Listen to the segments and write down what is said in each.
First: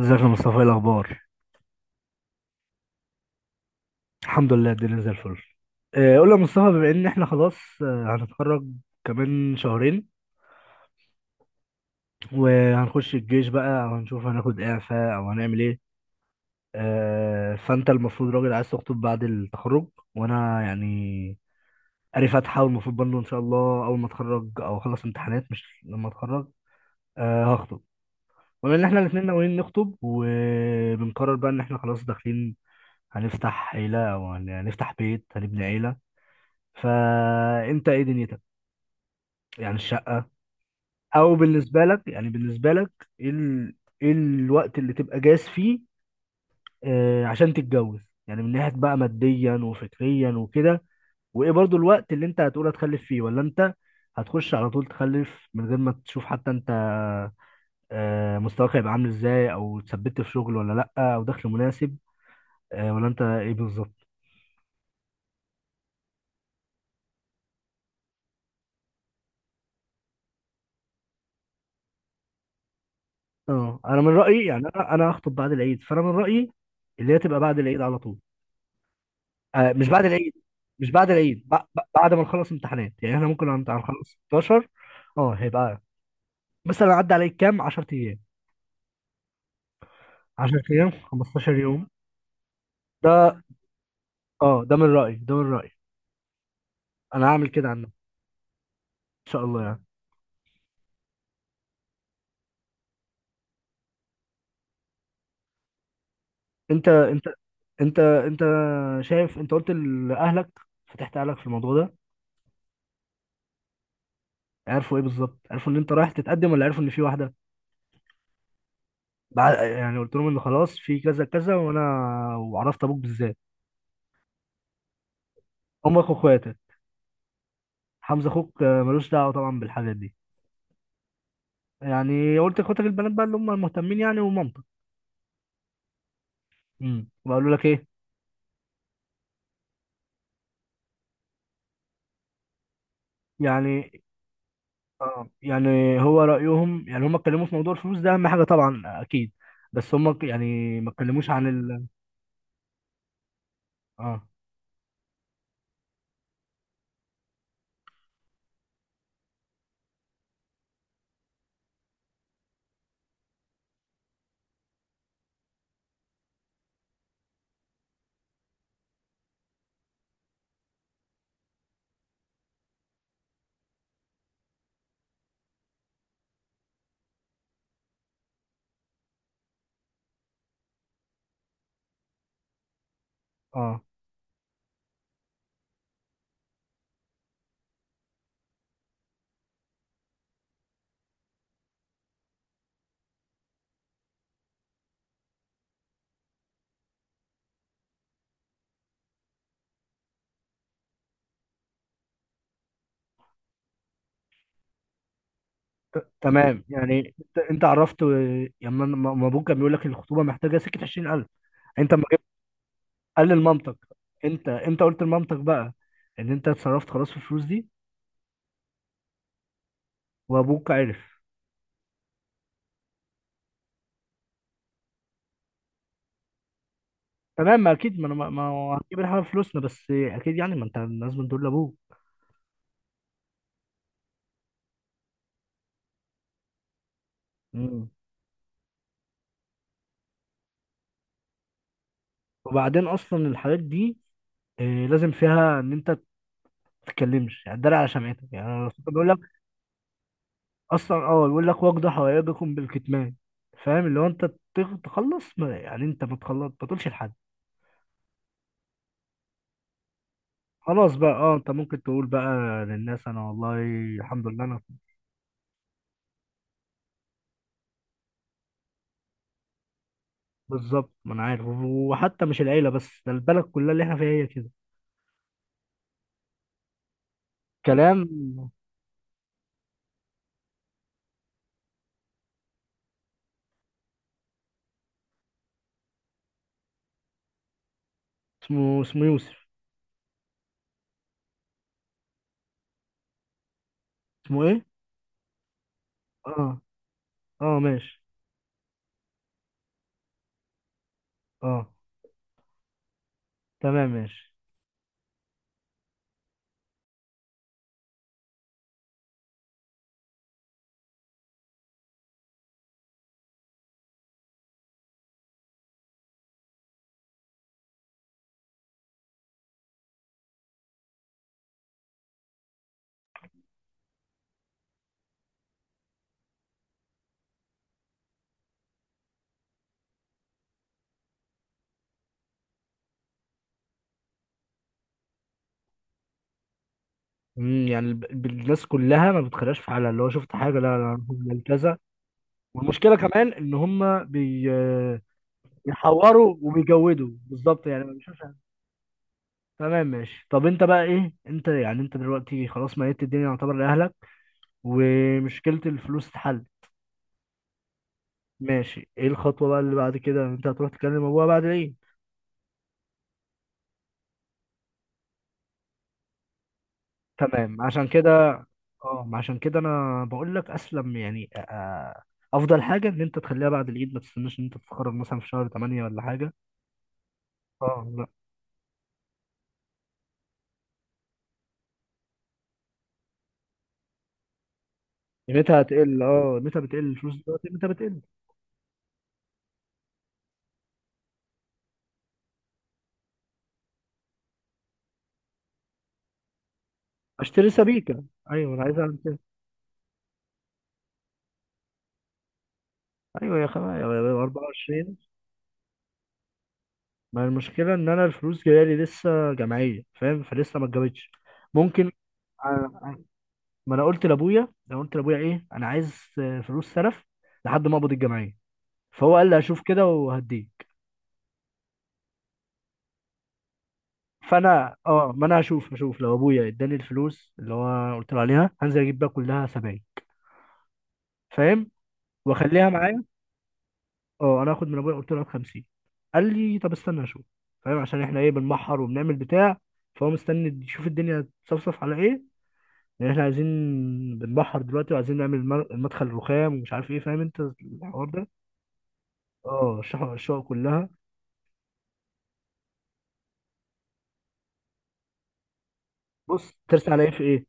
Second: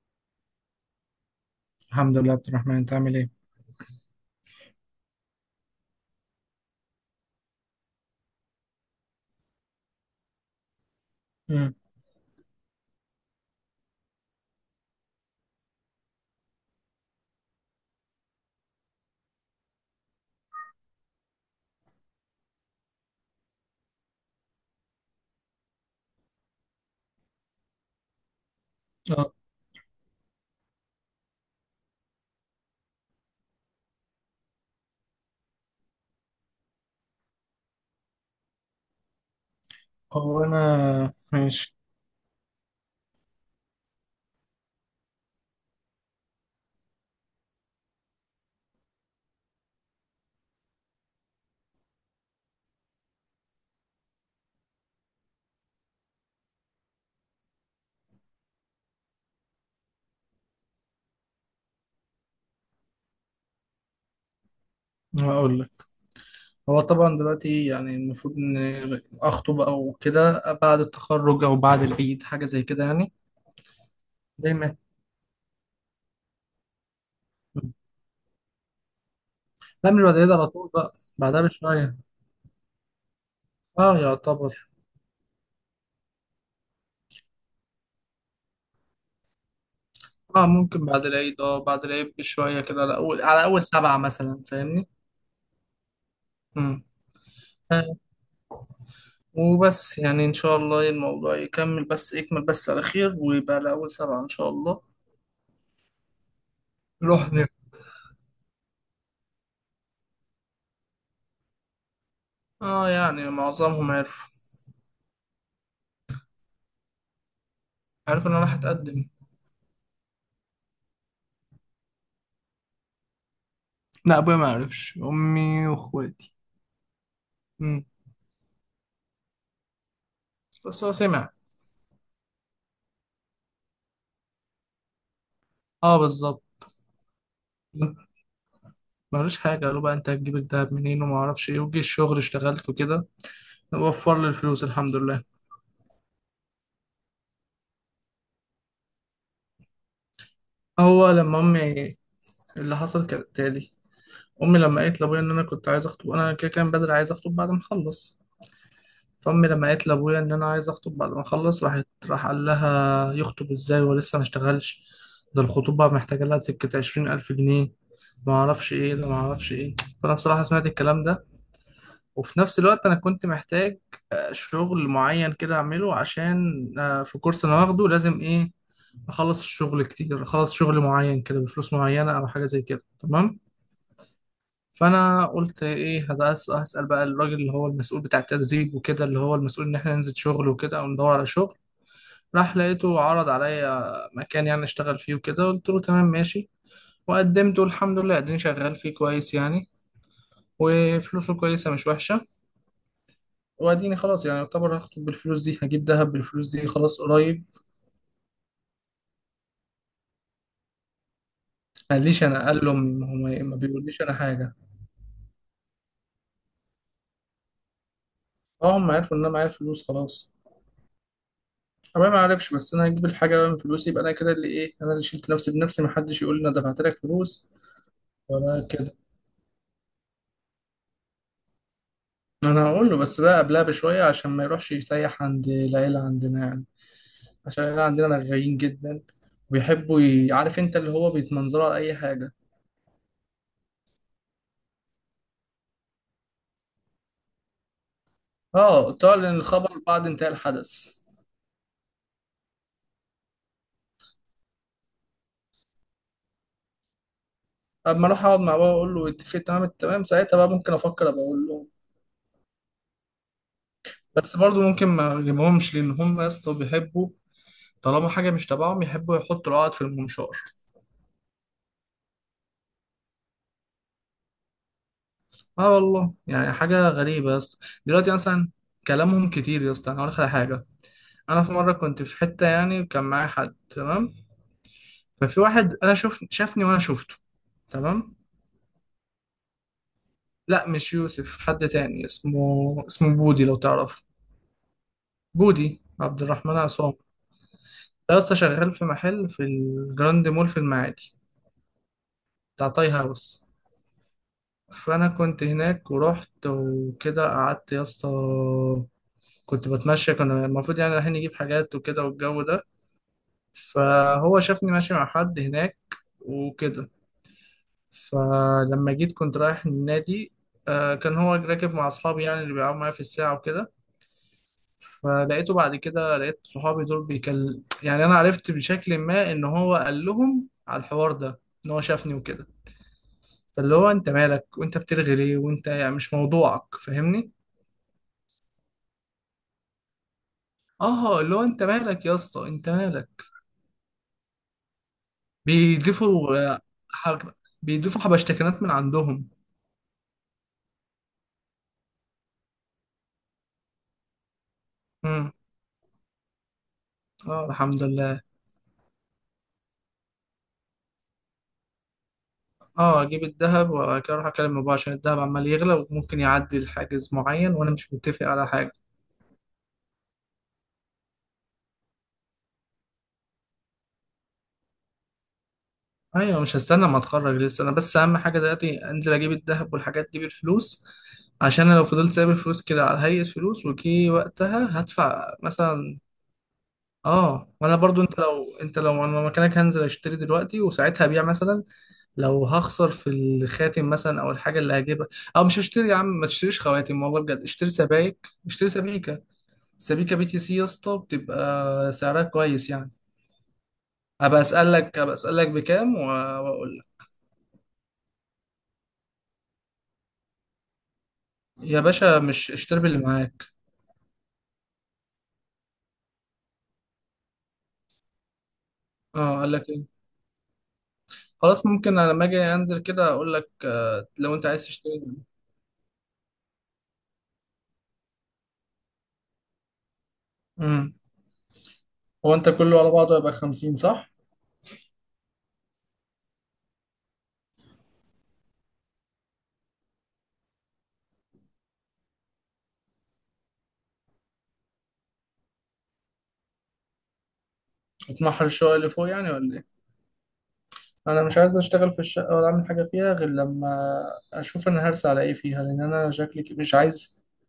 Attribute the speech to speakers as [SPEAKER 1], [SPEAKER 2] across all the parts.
[SPEAKER 1] ازيك يا مصطفى، ايه الاخبار؟
[SPEAKER 2] الحمد لله عبد الرحمن انت عامل ايه.
[SPEAKER 1] الحمد لله الدنيا زي الفل. قول لي يا مصطفى، بما ان احنا خلاص هنتخرج كمان شهرين،
[SPEAKER 2] امم
[SPEAKER 1] وهنخش الجيش بقى او هنشوف هناخد اعفاء او هنعمل ايه. فانت المفروض راجل عايز تخطب بعد التخرج، وانا يعني قاري فاتحه، والمفروض برضه ان شاء الله اول ما اتخرج او اخلص امتحانات، مش لما اتخرج هخطب. بما ان احنا الاثنين
[SPEAKER 2] اه
[SPEAKER 1] ناويين نخطب، وبنقرر بقى ان احنا خلاص داخلين هنفتح عيله، او هنفتح بيت هنبني عيله، فانت ايه دنيتك؟ يعني الشقه،
[SPEAKER 2] هو انا
[SPEAKER 1] او
[SPEAKER 2] ماشي.
[SPEAKER 1] بالنسبه لك، ايه ايه الوقت اللي تبقى جاهز فيه؟ عشان تتجوز يعني، من ناحيه بقى ماديا وفكريا وكده. وايه برضو الوقت اللي انت هتقول هتخلف فيه، ولا انت هتخش على طول تخلف من غير ما تشوف حتى انت؟ مستواك هيبقى عامل ازاي، او اتثبت في شغل ولا لا، او دخل مناسب ولا انت ايه بالظبط؟
[SPEAKER 2] هقول لك، هو طبعا دلوقتي يعني المفروض ان اخطب او كده بعد التخرج او بعد العيد حاجه زي كده يعني.
[SPEAKER 1] اه، انا من رايي،
[SPEAKER 2] زي
[SPEAKER 1] يعني
[SPEAKER 2] ما
[SPEAKER 1] انا هخطب بعد العيد، فانا من رايي اللي هي تبقى بعد
[SPEAKER 2] مم.
[SPEAKER 1] العيد على طول. مش
[SPEAKER 2] لا مش
[SPEAKER 1] بعد
[SPEAKER 2] بعد العيد
[SPEAKER 1] العيد.
[SPEAKER 2] على طول،
[SPEAKER 1] مش
[SPEAKER 2] بقى
[SPEAKER 1] بعد
[SPEAKER 2] بعدها
[SPEAKER 1] العيد
[SPEAKER 2] بشويه.
[SPEAKER 1] بعد ما نخلص امتحانات، يعني احنا ممكن
[SPEAKER 2] اه
[SPEAKER 1] هنخلص 16.
[SPEAKER 2] يعتبر.
[SPEAKER 1] اه هيبقى مثلا عدى عليك كام، 10 ايام،
[SPEAKER 2] اه
[SPEAKER 1] 10
[SPEAKER 2] ممكن
[SPEAKER 1] ايام،
[SPEAKER 2] بعد العيد،
[SPEAKER 1] 15
[SPEAKER 2] اه بعد
[SPEAKER 1] يوم
[SPEAKER 2] العيد بشويه كده، على
[SPEAKER 1] ده.
[SPEAKER 2] اول على اول سبعه مثلا،
[SPEAKER 1] اه ده
[SPEAKER 2] فاهمني؟
[SPEAKER 1] من رأيي، ده من رأيي،
[SPEAKER 2] امم
[SPEAKER 1] انا هعمل كده، عنه
[SPEAKER 2] آه،
[SPEAKER 1] ان شاء الله يعني.
[SPEAKER 2] وبس يعني ان شاء الله الموضوع يكمل، بس يكمل بس على خير، ويبقى على اول سبعه ان شاء الله.
[SPEAKER 1] انت انت
[SPEAKER 2] نروح.
[SPEAKER 1] انت شايف، انت قلت لاهلك، فتحت اهلك في الموضوع ده؟
[SPEAKER 2] اه يعني معظمهم عرفوا.
[SPEAKER 1] عرفوا ايه بالظبط؟ عرفوا ان انت رايح تتقدم، ولا عرفوا ان في واحده؟
[SPEAKER 2] عرف ان انا راح اتقدم.
[SPEAKER 1] بعد يعني قلت لهم ان خلاص في كذا كذا، وانا وعرفت ابوك بالذات؟
[SPEAKER 2] لا ابويا ما عرفش، امي
[SPEAKER 1] امك
[SPEAKER 2] واخواتي.
[SPEAKER 1] واخواتك،
[SPEAKER 2] امم
[SPEAKER 1] حمزه اخوك ملوش دعوه طبعا بالحاجات دي.
[SPEAKER 2] بس هو سمع.
[SPEAKER 1] يعني قلت اخواتك البنات بقى اللي هم المهتمين، يعني، ومامتك؟
[SPEAKER 2] اه بالظبط.
[SPEAKER 1] وقالوا لك ايه؟
[SPEAKER 2] ملوش حاجه، قالوا بقى انت هتجيب الدهب منين وما اعرفش ايه، وجي الشغل اشتغلت وكده،
[SPEAKER 1] يعني
[SPEAKER 2] وفر لي الفلوس الحمد لله.
[SPEAKER 1] اه يعني، هو رايهم يعني، هم اتكلموا في موضوع الفلوس ده اهم حاجه طبعا اكيد. بس هم يعني ما
[SPEAKER 2] هو
[SPEAKER 1] اتكلموش
[SPEAKER 2] لما
[SPEAKER 1] عن
[SPEAKER 2] امي، اللي حصل كالتالي،
[SPEAKER 1] اه.
[SPEAKER 2] امي لما قالت لابويا ان انا كنت عايز اخطب، انا كده كان بدري عايز اخطب بعد ما اخلص. فامي لما قالت لابويا ان انا عايز اخطب بعد ما اخلص، راح قال لها يخطب ازاي ولسه ما اشتغلش، ده الخطوبه محتاجه لها سكه عشرين الف جنيه، ما اعرفش ايه ده ما اعرفش ايه. فانا بصراحه سمعت الكلام ده، وفي نفس الوقت انا كنت محتاج شغل معين كده اعمله، عشان في كورس انا واخده لازم ايه اخلص الشغل كتير، اخلص شغل معين كده بفلوس معينه او حاجه زي كده، تمام.
[SPEAKER 1] اه،
[SPEAKER 2] فانا قلت ايه، هسال بقى الراجل اللي هو المسؤول بتاع التدريب وكده، اللي هو المسؤول ان احنا ننزل شغل وكده او ندور على شغل. راح لقيته عرض عليا مكان يعني اشتغل فيه وكده، قلت له تمام ماشي. وقدمته الحمد لله، اديني شغال فيه كويس يعني، وفلوسه كويسه مش وحشه. واديني خلاص يعني يعتبر هخطب بالفلوس دي، هجيب دهب بالفلوس
[SPEAKER 1] تمام،
[SPEAKER 2] دي، خلاص
[SPEAKER 1] يعني انت
[SPEAKER 2] قريب.
[SPEAKER 1] انت عرفت يعني ما ابوك كان بيقول لك الخطوبه محتاجه سكه 20,000؟ انت
[SPEAKER 2] ما
[SPEAKER 1] ما جبت؟
[SPEAKER 2] قاليش انا، قال لهم هم،
[SPEAKER 1] قال
[SPEAKER 2] ما
[SPEAKER 1] لمامتك؟
[SPEAKER 2] بيقوليش انا
[SPEAKER 1] انت
[SPEAKER 2] حاجه.
[SPEAKER 1] انت قلت لمامتك بقى ان انت اتصرفت خلاص في الفلوس دي؟
[SPEAKER 2] اه هم عرفوا ان انا معايا فلوس خلاص.
[SPEAKER 1] وابوك عرف؟
[SPEAKER 2] أنا ما أعرفش، بس أنا هجيب الحاجة بقى من فلوسي، يبقى أنا كده اللي إيه، أنا اللي شلت نفسي بنفسي، محدش يقول لي أنا دفعت لك فلوس
[SPEAKER 1] تمام، ما اكيد، ما انا ما ما
[SPEAKER 2] ولا
[SPEAKER 1] هو
[SPEAKER 2] كده.
[SPEAKER 1] هتجيب الحاجه فلوسنا، بس اكيد يعني ما انت لازم تقول لابوك.
[SPEAKER 2] أنا هقول له بس بقى قبلها بشوية، عشان ما يروحش يسيح عند العيلة عندنا يعني. عشان العيلة
[SPEAKER 1] مم.
[SPEAKER 2] عندنا رغايين جدا، وبيحبوا عارف أنت اللي هو بيتمنظروا على أي حاجة.
[SPEAKER 1] وبعدين اصلا الحالات دي لازم فيها ان انت تتكلمش، يعني تداري على شمعتك، يعني الرسول
[SPEAKER 2] أه
[SPEAKER 1] بيقول لك.
[SPEAKER 2] تعلن الخبر بعد انتهاء
[SPEAKER 1] اصلا
[SPEAKER 2] الحدث.
[SPEAKER 1] اه بيقول لك: واقضوا حوائجكم بالكتمان. فاهم؟ اللي هو انت تخلص، ما يعني انت ما تخلص ما تقولش لحد.
[SPEAKER 2] أما أروح أقعد مع بابا أقول له اتفق تمام التمام، ساعتها بقى ممكن
[SPEAKER 1] خلاص
[SPEAKER 2] أفكر
[SPEAKER 1] بقى،
[SPEAKER 2] أبقى
[SPEAKER 1] اه،
[SPEAKER 2] أقول
[SPEAKER 1] انت
[SPEAKER 2] له.
[SPEAKER 1] ممكن تقول بقى للناس: انا والله الحمد
[SPEAKER 2] بس
[SPEAKER 1] لله انا.
[SPEAKER 2] برضه ممكن ما أجيبهمش، لأن هم يا اسطى بيحبوا، طالما حاجة مش تبعهم يحبوا يحطوا العقد في المنشار.
[SPEAKER 1] بالظبط، ما انا عارف، وحتى مش العيله بس، ده البلد كلها اللي احنا فيها هي كده،
[SPEAKER 2] اه والله يعني حاجة غريبة يا اسطى.
[SPEAKER 1] كلام.
[SPEAKER 2] دلوقتي مثلا، كلامهم كتير يا اسطى، انا هقول لك على حاجة. انا في مرة كنت في حتة يعني وكان معايا حد، تمام. ففي واحد انا شوف شافني وانا شفته، تمام.
[SPEAKER 1] اسمه يوسف؟
[SPEAKER 2] لا مش يوسف، حد تاني، اسمه بودي لو تعرفه.
[SPEAKER 1] اسمه ايه؟
[SPEAKER 2] بودي عبد الرحمن
[SPEAKER 1] اه،
[SPEAKER 2] عصام.
[SPEAKER 1] اه، ماشي،
[SPEAKER 2] ده يا اسطى شغال في محل في الجراند مول في المعادي،
[SPEAKER 1] اه
[SPEAKER 2] بتاع تاي هاوس.
[SPEAKER 1] تمام ماشي.
[SPEAKER 2] فانا كنت هناك ورحت وكده قعدت يا اسطى، كنت بتمشى، كنا المفروض يعني رايحين نجيب حاجات وكده والجو ده. فهو شافني ماشي مع حد هناك وكده. فلما جيت كنت رايح النادي، كان هو راكب مع أصحابي يعني اللي بيلعبوا معايا في الساعة وكده. فلقيته بعد كده، لقيت صحابي دول بيكل، يعني أنا عرفت بشكل ما إن هو قال لهم على الحوار ده، إن هو شافني وكده. فاللي هو أنت مالك، وأنت بترغي ليه، وأنت يعني مش موضوعك، فاهمني؟
[SPEAKER 1] مم، يعني الناس كلها ما بتخلاش في حالها، اللي هو شفت حاجه، لا لا
[SPEAKER 2] آه اللي
[SPEAKER 1] هم
[SPEAKER 2] هو أنت
[SPEAKER 1] كذا.
[SPEAKER 2] مالك يا اسطى، أنت
[SPEAKER 1] والمشكله
[SPEAKER 2] مالك.
[SPEAKER 1] كمان ان هم بيحوروا
[SPEAKER 2] بيضيفوا آه،
[SPEAKER 1] وبيجودوا
[SPEAKER 2] حاجة
[SPEAKER 1] بالظبط، يعني ما
[SPEAKER 2] بيضيفوا
[SPEAKER 1] بيشوفش حاجة.
[SPEAKER 2] حبشتكنات من عندهم.
[SPEAKER 1] تمام ماشي، طب انت بقى ايه؟ انت يعني، انت دلوقتي خلاص ميت الدنيا يعتبر لاهلك،
[SPEAKER 2] امم
[SPEAKER 1] ومشكله الفلوس اتحلت.
[SPEAKER 2] اه الحمد لله.
[SPEAKER 1] ماشي، ايه الخطوه بقى اللي بعد كده؟ انت هتروح تكلم ابوها بعد ايه؟
[SPEAKER 2] اه اجيب الذهب وبعد كده اروح اكلم بابا، عشان الذهب عمال يغلى وممكن يعدي لحاجز معين
[SPEAKER 1] تمام
[SPEAKER 2] وانا
[SPEAKER 1] عشان
[SPEAKER 2] مش
[SPEAKER 1] كده.
[SPEAKER 2] متفق على حاجه.
[SPEAKER 1] اه عشان كده انا بقول لك اسلم يعني، افضل حاجه ان انت تخليها بعد العيد، ما تستناش ان انت تتخرج مثلا في شهر 8 ولا حاجه.
[SPEAKER 2] ايوه مش هستنى ما اتخرج لسه انا، بس
[SPEAKER 1] اه
[SPEAKER 2] اهم حاجه دلوقتي انزل اجيب الذهب والحاجات دي بالفلوس. عشان انا لو فضلت سايب الفلوس كده على هيئه فلوس وكي، وقتها هدفع
[SPEAKER 1] قيمتها
[SPEAKER 2] مثلا.
[SPEAKER 1] هتقل، اه قيمتها بتقل، الفلوس دلوقتي
[SPEAKER 2] اه
[SPEAKER 1] قيمتها
[SPEAKER 2] وانا
[SPEAKER 1] بتقل.
[SPEAKER 2] برضو، انت لو انا مكانك هنزل اشتري دلوقتي، وساعتها ابيع مثلا لو هخسر في الخاتم مثلا او الحاجه اللي هجيبها. او مش هشتري يا عم، ما تشتريش خواتم، والله بجد
[SPEAKER 1] اشتري
[SPEAKER 2] اشتري
[SPEAKER 1] سبيكة.
[SPEAKER 2] سبائك،
[SPEAKER 1] ايوه انا
[SPEAKER 2] اشتري
[SPEAKER 1] عايز اعمل كده.
[SPEAKER 2] سبيكه. سبيكة بي تي سي يا اسطى، بتبقى سعرها كويس يعني.
[SPEAKER 1] ايوه يا خبا يا بابا،
[SPEAKER 2] هبقى
[SPEAKER 1] 24.
[SPEAKER 2] اسالك هبقى اسالك بكام واقول لك.
[SPEAKER 1] ما المشكلة ان انا الفلوس جاية لي لسه جمعية، فاهم؟ فلسه ما اتجابتش.
[SPEAKER 2] يا
[SPEAKER 1] ممكن
[SPEAKER 2] باشا
[SPEAKER 1] آه،
[SPEAKER 2] مش اشتري باللي
[SPEAKER 1] آه،
[SPEAKER 2] معاك.
[SPEAKER 1] ما انا قلت لابويا، انا قلت لابويا ايه، انا عايز فلوس سلف لحد ما اقبض الجمعية. فهو قال لي
[SPEAKER 2] اه قال
[SPEAKER 1] هشوف
[SPEAKER 2] لك
[SPEAKER 1] كده
[SPEAKER 2] ايه.
[SPEAKER 1] وهديك.
[SPEAKER 2] خلاص ممكن انا لما اجي انزل كده اقول لك، لو انت عايز
[SPEAKER 1] فانا
[SPEAKER 2] تشتري.
[SPEAKER 1] اه، ما انا هشوف، لو ابويا اداني الفلوس اللي هو قلت له عليها، هنزل اجيب بقى كلها سبايك،
[SPEAKER 2] امم
[SPEAKER 1] فاهم،
[SPEAKER 2] هو انت
[SPEAKER 1] واخليها
[SPEAKER 2] كله على
[SPEAKER 1] معايا.
[SPEAKER 2] بعضه يبقى 50 صح؟
[SPEAKER 1] اه، انا هاخد من ابويا قلت له هات 50. قال لي طب استنى اشوف. فاهم؟ عشان احنا ايه، بنبحر وبنعمل بتاع، فهو مستني يشوف الدنيا تصفصف على ايه. لان احنا عايزين، بنبحر دلوقتي وعايزين نعمل المدخل الرخام ومش عارف ايه، فاهم انت الحوار ده؟
[SPEAKER 2] هتمحل الشقه اللي فوق يعني ولا ايه؟
[SPEAKER 1] اه، الشقق، كلها.
[SPEAKER 2] انا مش عايز اشتغل في الشقه ولا اعمل حاجه فيها، غير لما اشوف انا هرسى على ايه فيها، لان انا شكلي
[SPEAKER 1] بص،
[SPEAKER 2] مش
[SPEAKER 1] ترسى على ايه
[SPEAKER 2] عايز
[SPEAKER 1] في ايه؟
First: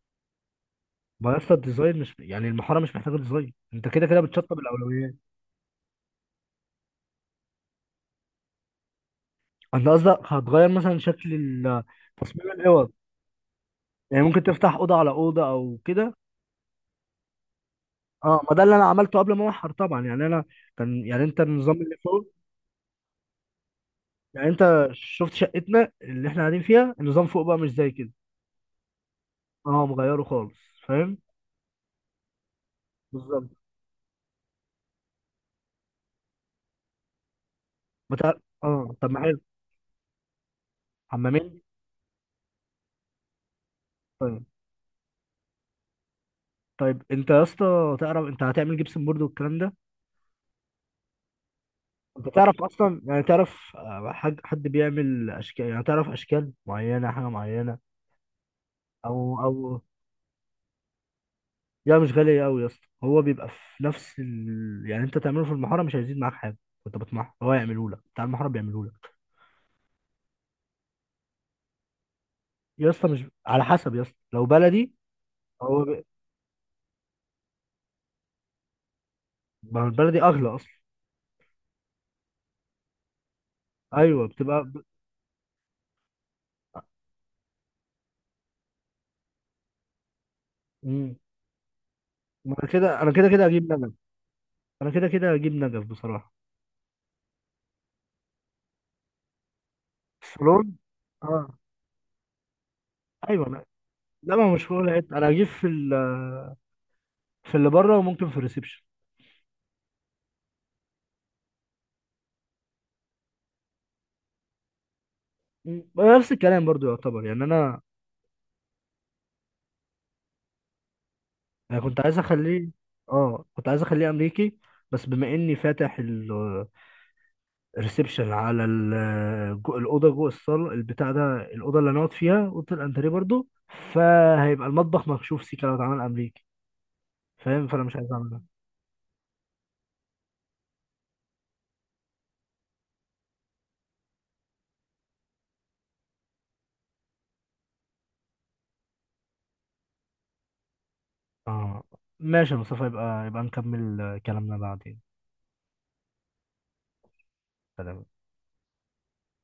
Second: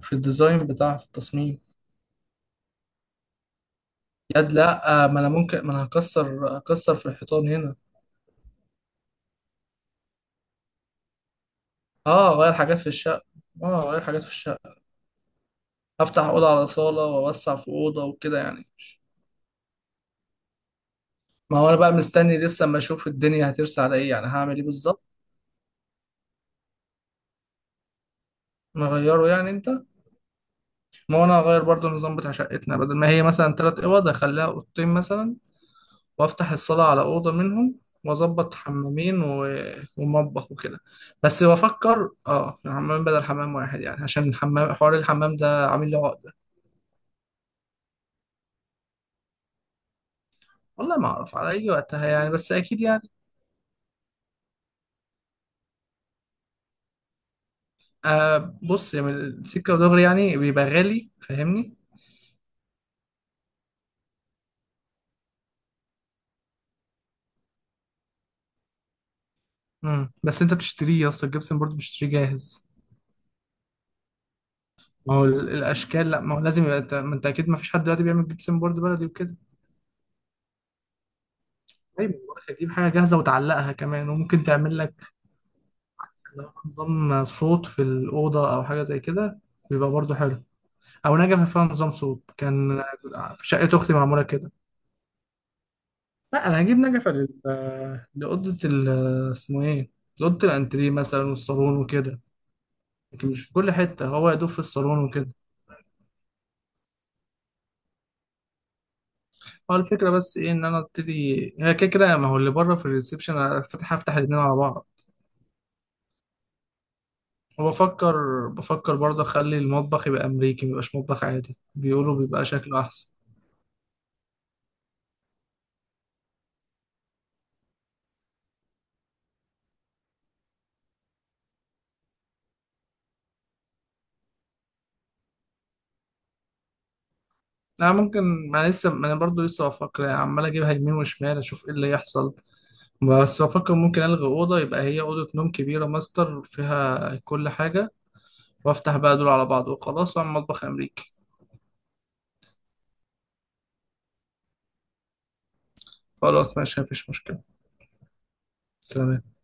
[SPEAKER 2] في الديزاين بتاع، في
[SPEAKER 1] ما يا اسطى
[SPEAKER 2] التصميم.
[SPEAKER 1] الديزاين، مش يعني المحاره مش محتاجه ديزاين، انت كده كده
[SPEAKER 2] يد
[SPEAKER 1] بتشطب
[SPEAKER 2] لا
[SPEAKER 1] الاولويات.
[SPEAKER 2] ما انا ممكن، ما انا هكسر في الحيطان هنا.
[SPEAKER 1] انت قصدك هتغير مثلا شكل
[SPEAKER 2] اه
[SPEAKER 1] تصميم
[SPEAKER 2] غير حاجات في
[SPEAKER 1] الاوض،
[SPEAKER 2] الشقة. اه غير حاجات
[SPEAKER 1] يعني
[SPEAKER 2] في
[SPEAKER 1] ممكن تفتح
[SPEAKER 2] الشقة.
[SPEAKER 1] اوضه على اوضه او كده؟
[SPEAKER 2] افتح اوضة على صالة واوسع في اوضة وكده
[SPEAKER 1] اه، ما ده
[SPEAKER 2] يعني
[SPEAKER 1] اللي انا عملته قبل ما احر طبعا، يعني انا كان يعني، انت
[SPEAKER 2] ما هو
[SPEAKER 1] النظام
[SPEAKER 2] انا بقى
[SPEAKER 1] اللي فوق.
[SPEAKER 2] مستني لسه اما اشوف الدنيا هترسى على ايه، يعني
[SPEAKER 1] يعني
[SPEAKER 2] هعمل ايه
[SPEAKER 1] انت
[SPEAKER 2] بالظبط.
[SPEAKER 1] شفت شقتنا اللي احنا قاعدين فيها النظام فوق بقى مش زي كده،
[SPEAKER 2] نغيره يعني انت.
[SPEAKER 1] اه، مغيره خالص، فاهم؟
[SPEAKER 2] ما هو انا هغير برضو النظام بتاع شقتنا، بدل ما هي
[SPEAKER 1] بالظبط،
[SPEAKER 2] مثلا تلات اوض اخليها اوضتين مثلا، وافتح الصالة على اوضة منهم،
[SPEAKER 1] بتاع،
[SPEAKER 2] واظبط
[SPEAKER 1] اه طب ما
[SPEAKER 2] حمامين
[SPEAKER 1] حلو،
[SPEAKER 2] و... ومطبخ وكده. بس
[SPEAKER 1] حمامين.
[SPEAKER 2] بفكر اه حمام بدل حمام واحد يعني، عشان
[SPEAKER 1] طيب
[SPEAKER 2] الحمام، حوار الحمام ده عامل لي عقدة.
[SPEAKER 1] طيب، انت يا اسطى تعرف انت هتعمل جبسن بورد والكلام ده؟
[SPEAKER 2] والله ما اعرف على اي وقتها
[SPEAKER 1] انت
[SPEAKER 2] يعني، بس
[SPEAKER 1] تعرف
[SPEAKER 2] اكيد
[SPEAKER 1] اصلا،
[SPEAKER 2] يعني.
[SPEAKER 1] يعني تعرف حد بيعمل اشكال، يعني تعرف اشكال معينه، حاجه معينه؟
[SPEAKER 2] آه بص يعني
[SPEAKER 1] او، او،
[SPEAKER 2] السكة ودغري يعني بيبقى غالي، فاهمني؟
[SPEAKER 1] لا مش غالية أوي يا اسطى، هو بيبقى في نفس يعني أنت تعمله في المحارة مش هيزيد معاك حاجة، وأنت بتمحر هو يعمله لك، بتاع المحارة بيعمله لك.
[SPEAKER 2] مم. بس انت بتشتريه يا اسطى الجبسن بورد بتشتريه جاهز.
[SPEAKER 1] يا اسطى مش على حسب، يا اسطى لو بلدي،
[SPEAKER 2] ما هو
[SPEAKER 1] هو
[SPEAKER 2] الاشكال، لا ما هو لازم يبقى، انت ما انت اكيد ما فيش حد دلوقتي بيعمل جبسن بورد بلدي وكده.
[SPEAKER 1] ما هو البلدي أغلى أصلا.
[SPEAKER 2] طيب بقولك هتجيب حاجة جاهزة وتعلقها كمان،
[SPEAKER 1] أيوه
[SPEAKER 2] وممكن
[SPEAKER 1] بتبقى
[SPEAKER 2] تعمل لك لو نظام صوت في الأوضة أو حاجة زي كده، بيبقى برضه حلو.
[SPEAKER 1] مم.
[SPEAKER 2] أو نجفة فيها نظام صوت
[SPEAKER 1] ما أنا
[SPEAKER 2] كان
[SPEAKER 1] كده، أنا كده كده
[SPEAKER 2] في
[SPEAKER 1] هجيب
[SPEAKER 2] شقة
[SPEAKER 1] نجف،
[SPEAKER 2] أختي معمولة كده.
[SPEAKER 1] أنا كده كده هجيب نجف بصراحة.
[SPEAKER 2] لا أنا هجيب نجفة لأوضة اسمه إيه؟ لأوضة
[SPEAKER 1] الصالون،
[SPEAKER 2] الأنتريه مثلا
[SPEAKER 1] أه،
[SPEAKER 2] والصالون وكده. لكن مش
[SPEAKER 1] أيوه
[SPEAKER 2] في
[SPEAKER 1] أنا.
[SPEAKER 2] كل حتة، هو يا
[SPEAKER 1] لا ما
[SPEAKER 2] دوب
[SPEAKER 1] هو
[SPEAKER 2] في
[SPEAKER 1] مش فوق
[SPEAKER 2] الصالون
[SPEAKER 1] حتة، أنا
[SPEAKER 2] وكده.
[SPEAKER 1] هجيب في في اللي بره وممكن في الريسبشن.
[SPEAKER 2] هو الفكرة بس ايه ان انا ابتدي، هي كده كده ما هو اللي بره في الريسبشن أنا هفتح الاتنين على بعض.
[SPEAKER 1] مم. نفس الكلام برضو يعتبر، يعني أنا،
[SPEAKER 2] وبفكر، بفكر برضه اخلي المطبخ يبقى امريكي، ميبقاش مطبخ عادي،
[SPEAKER 1] انا كنت
[SPEAKER 2] بيقولوا
[SPEAKER 1] عايز
[SPEAKER 2] بيبقى
[SPEAKER 1] اخليه،
[SPEAKER 2] شكله احسن.
[SPEAKER 1] اه كنت عايز اخليه امريكي. بس بما اني فاتح الريسبشن على الاوضه جوه الصاله البتاع ده، الاوضه اللي هنقعد فيها اوضه الانتريه برضو، فهيبقى المطبخ مكشوف سيكا لو اتعمل امريكي. فاهم؟ فانا
[SPEAKER 2] انا
[SPEAKER 1] مش عايز اعمل ده.
[SPEAKER 2] ممكن، ما انا برضه لسه بفكر يعني، عمال اجيبها يمين وشمال اشوف ايه اللي يحصل. بس بفكر ممكن الغي اوضه، يبقى هي اوضه نوم كبيره ماستر فيها كل حاجه، وافتح بقى دول على بعض وخلاص، واعمل مطبخ امريكي.
[SPEAKER 1] اه ماشي يا مصطفى، يبقى نكمل كلامنا بعدين.
[SPEAKER 2] خلاص ماشي مفيش مشكله.
[SPEAKER 1] سلام.
[SPEAKER 2] سلام.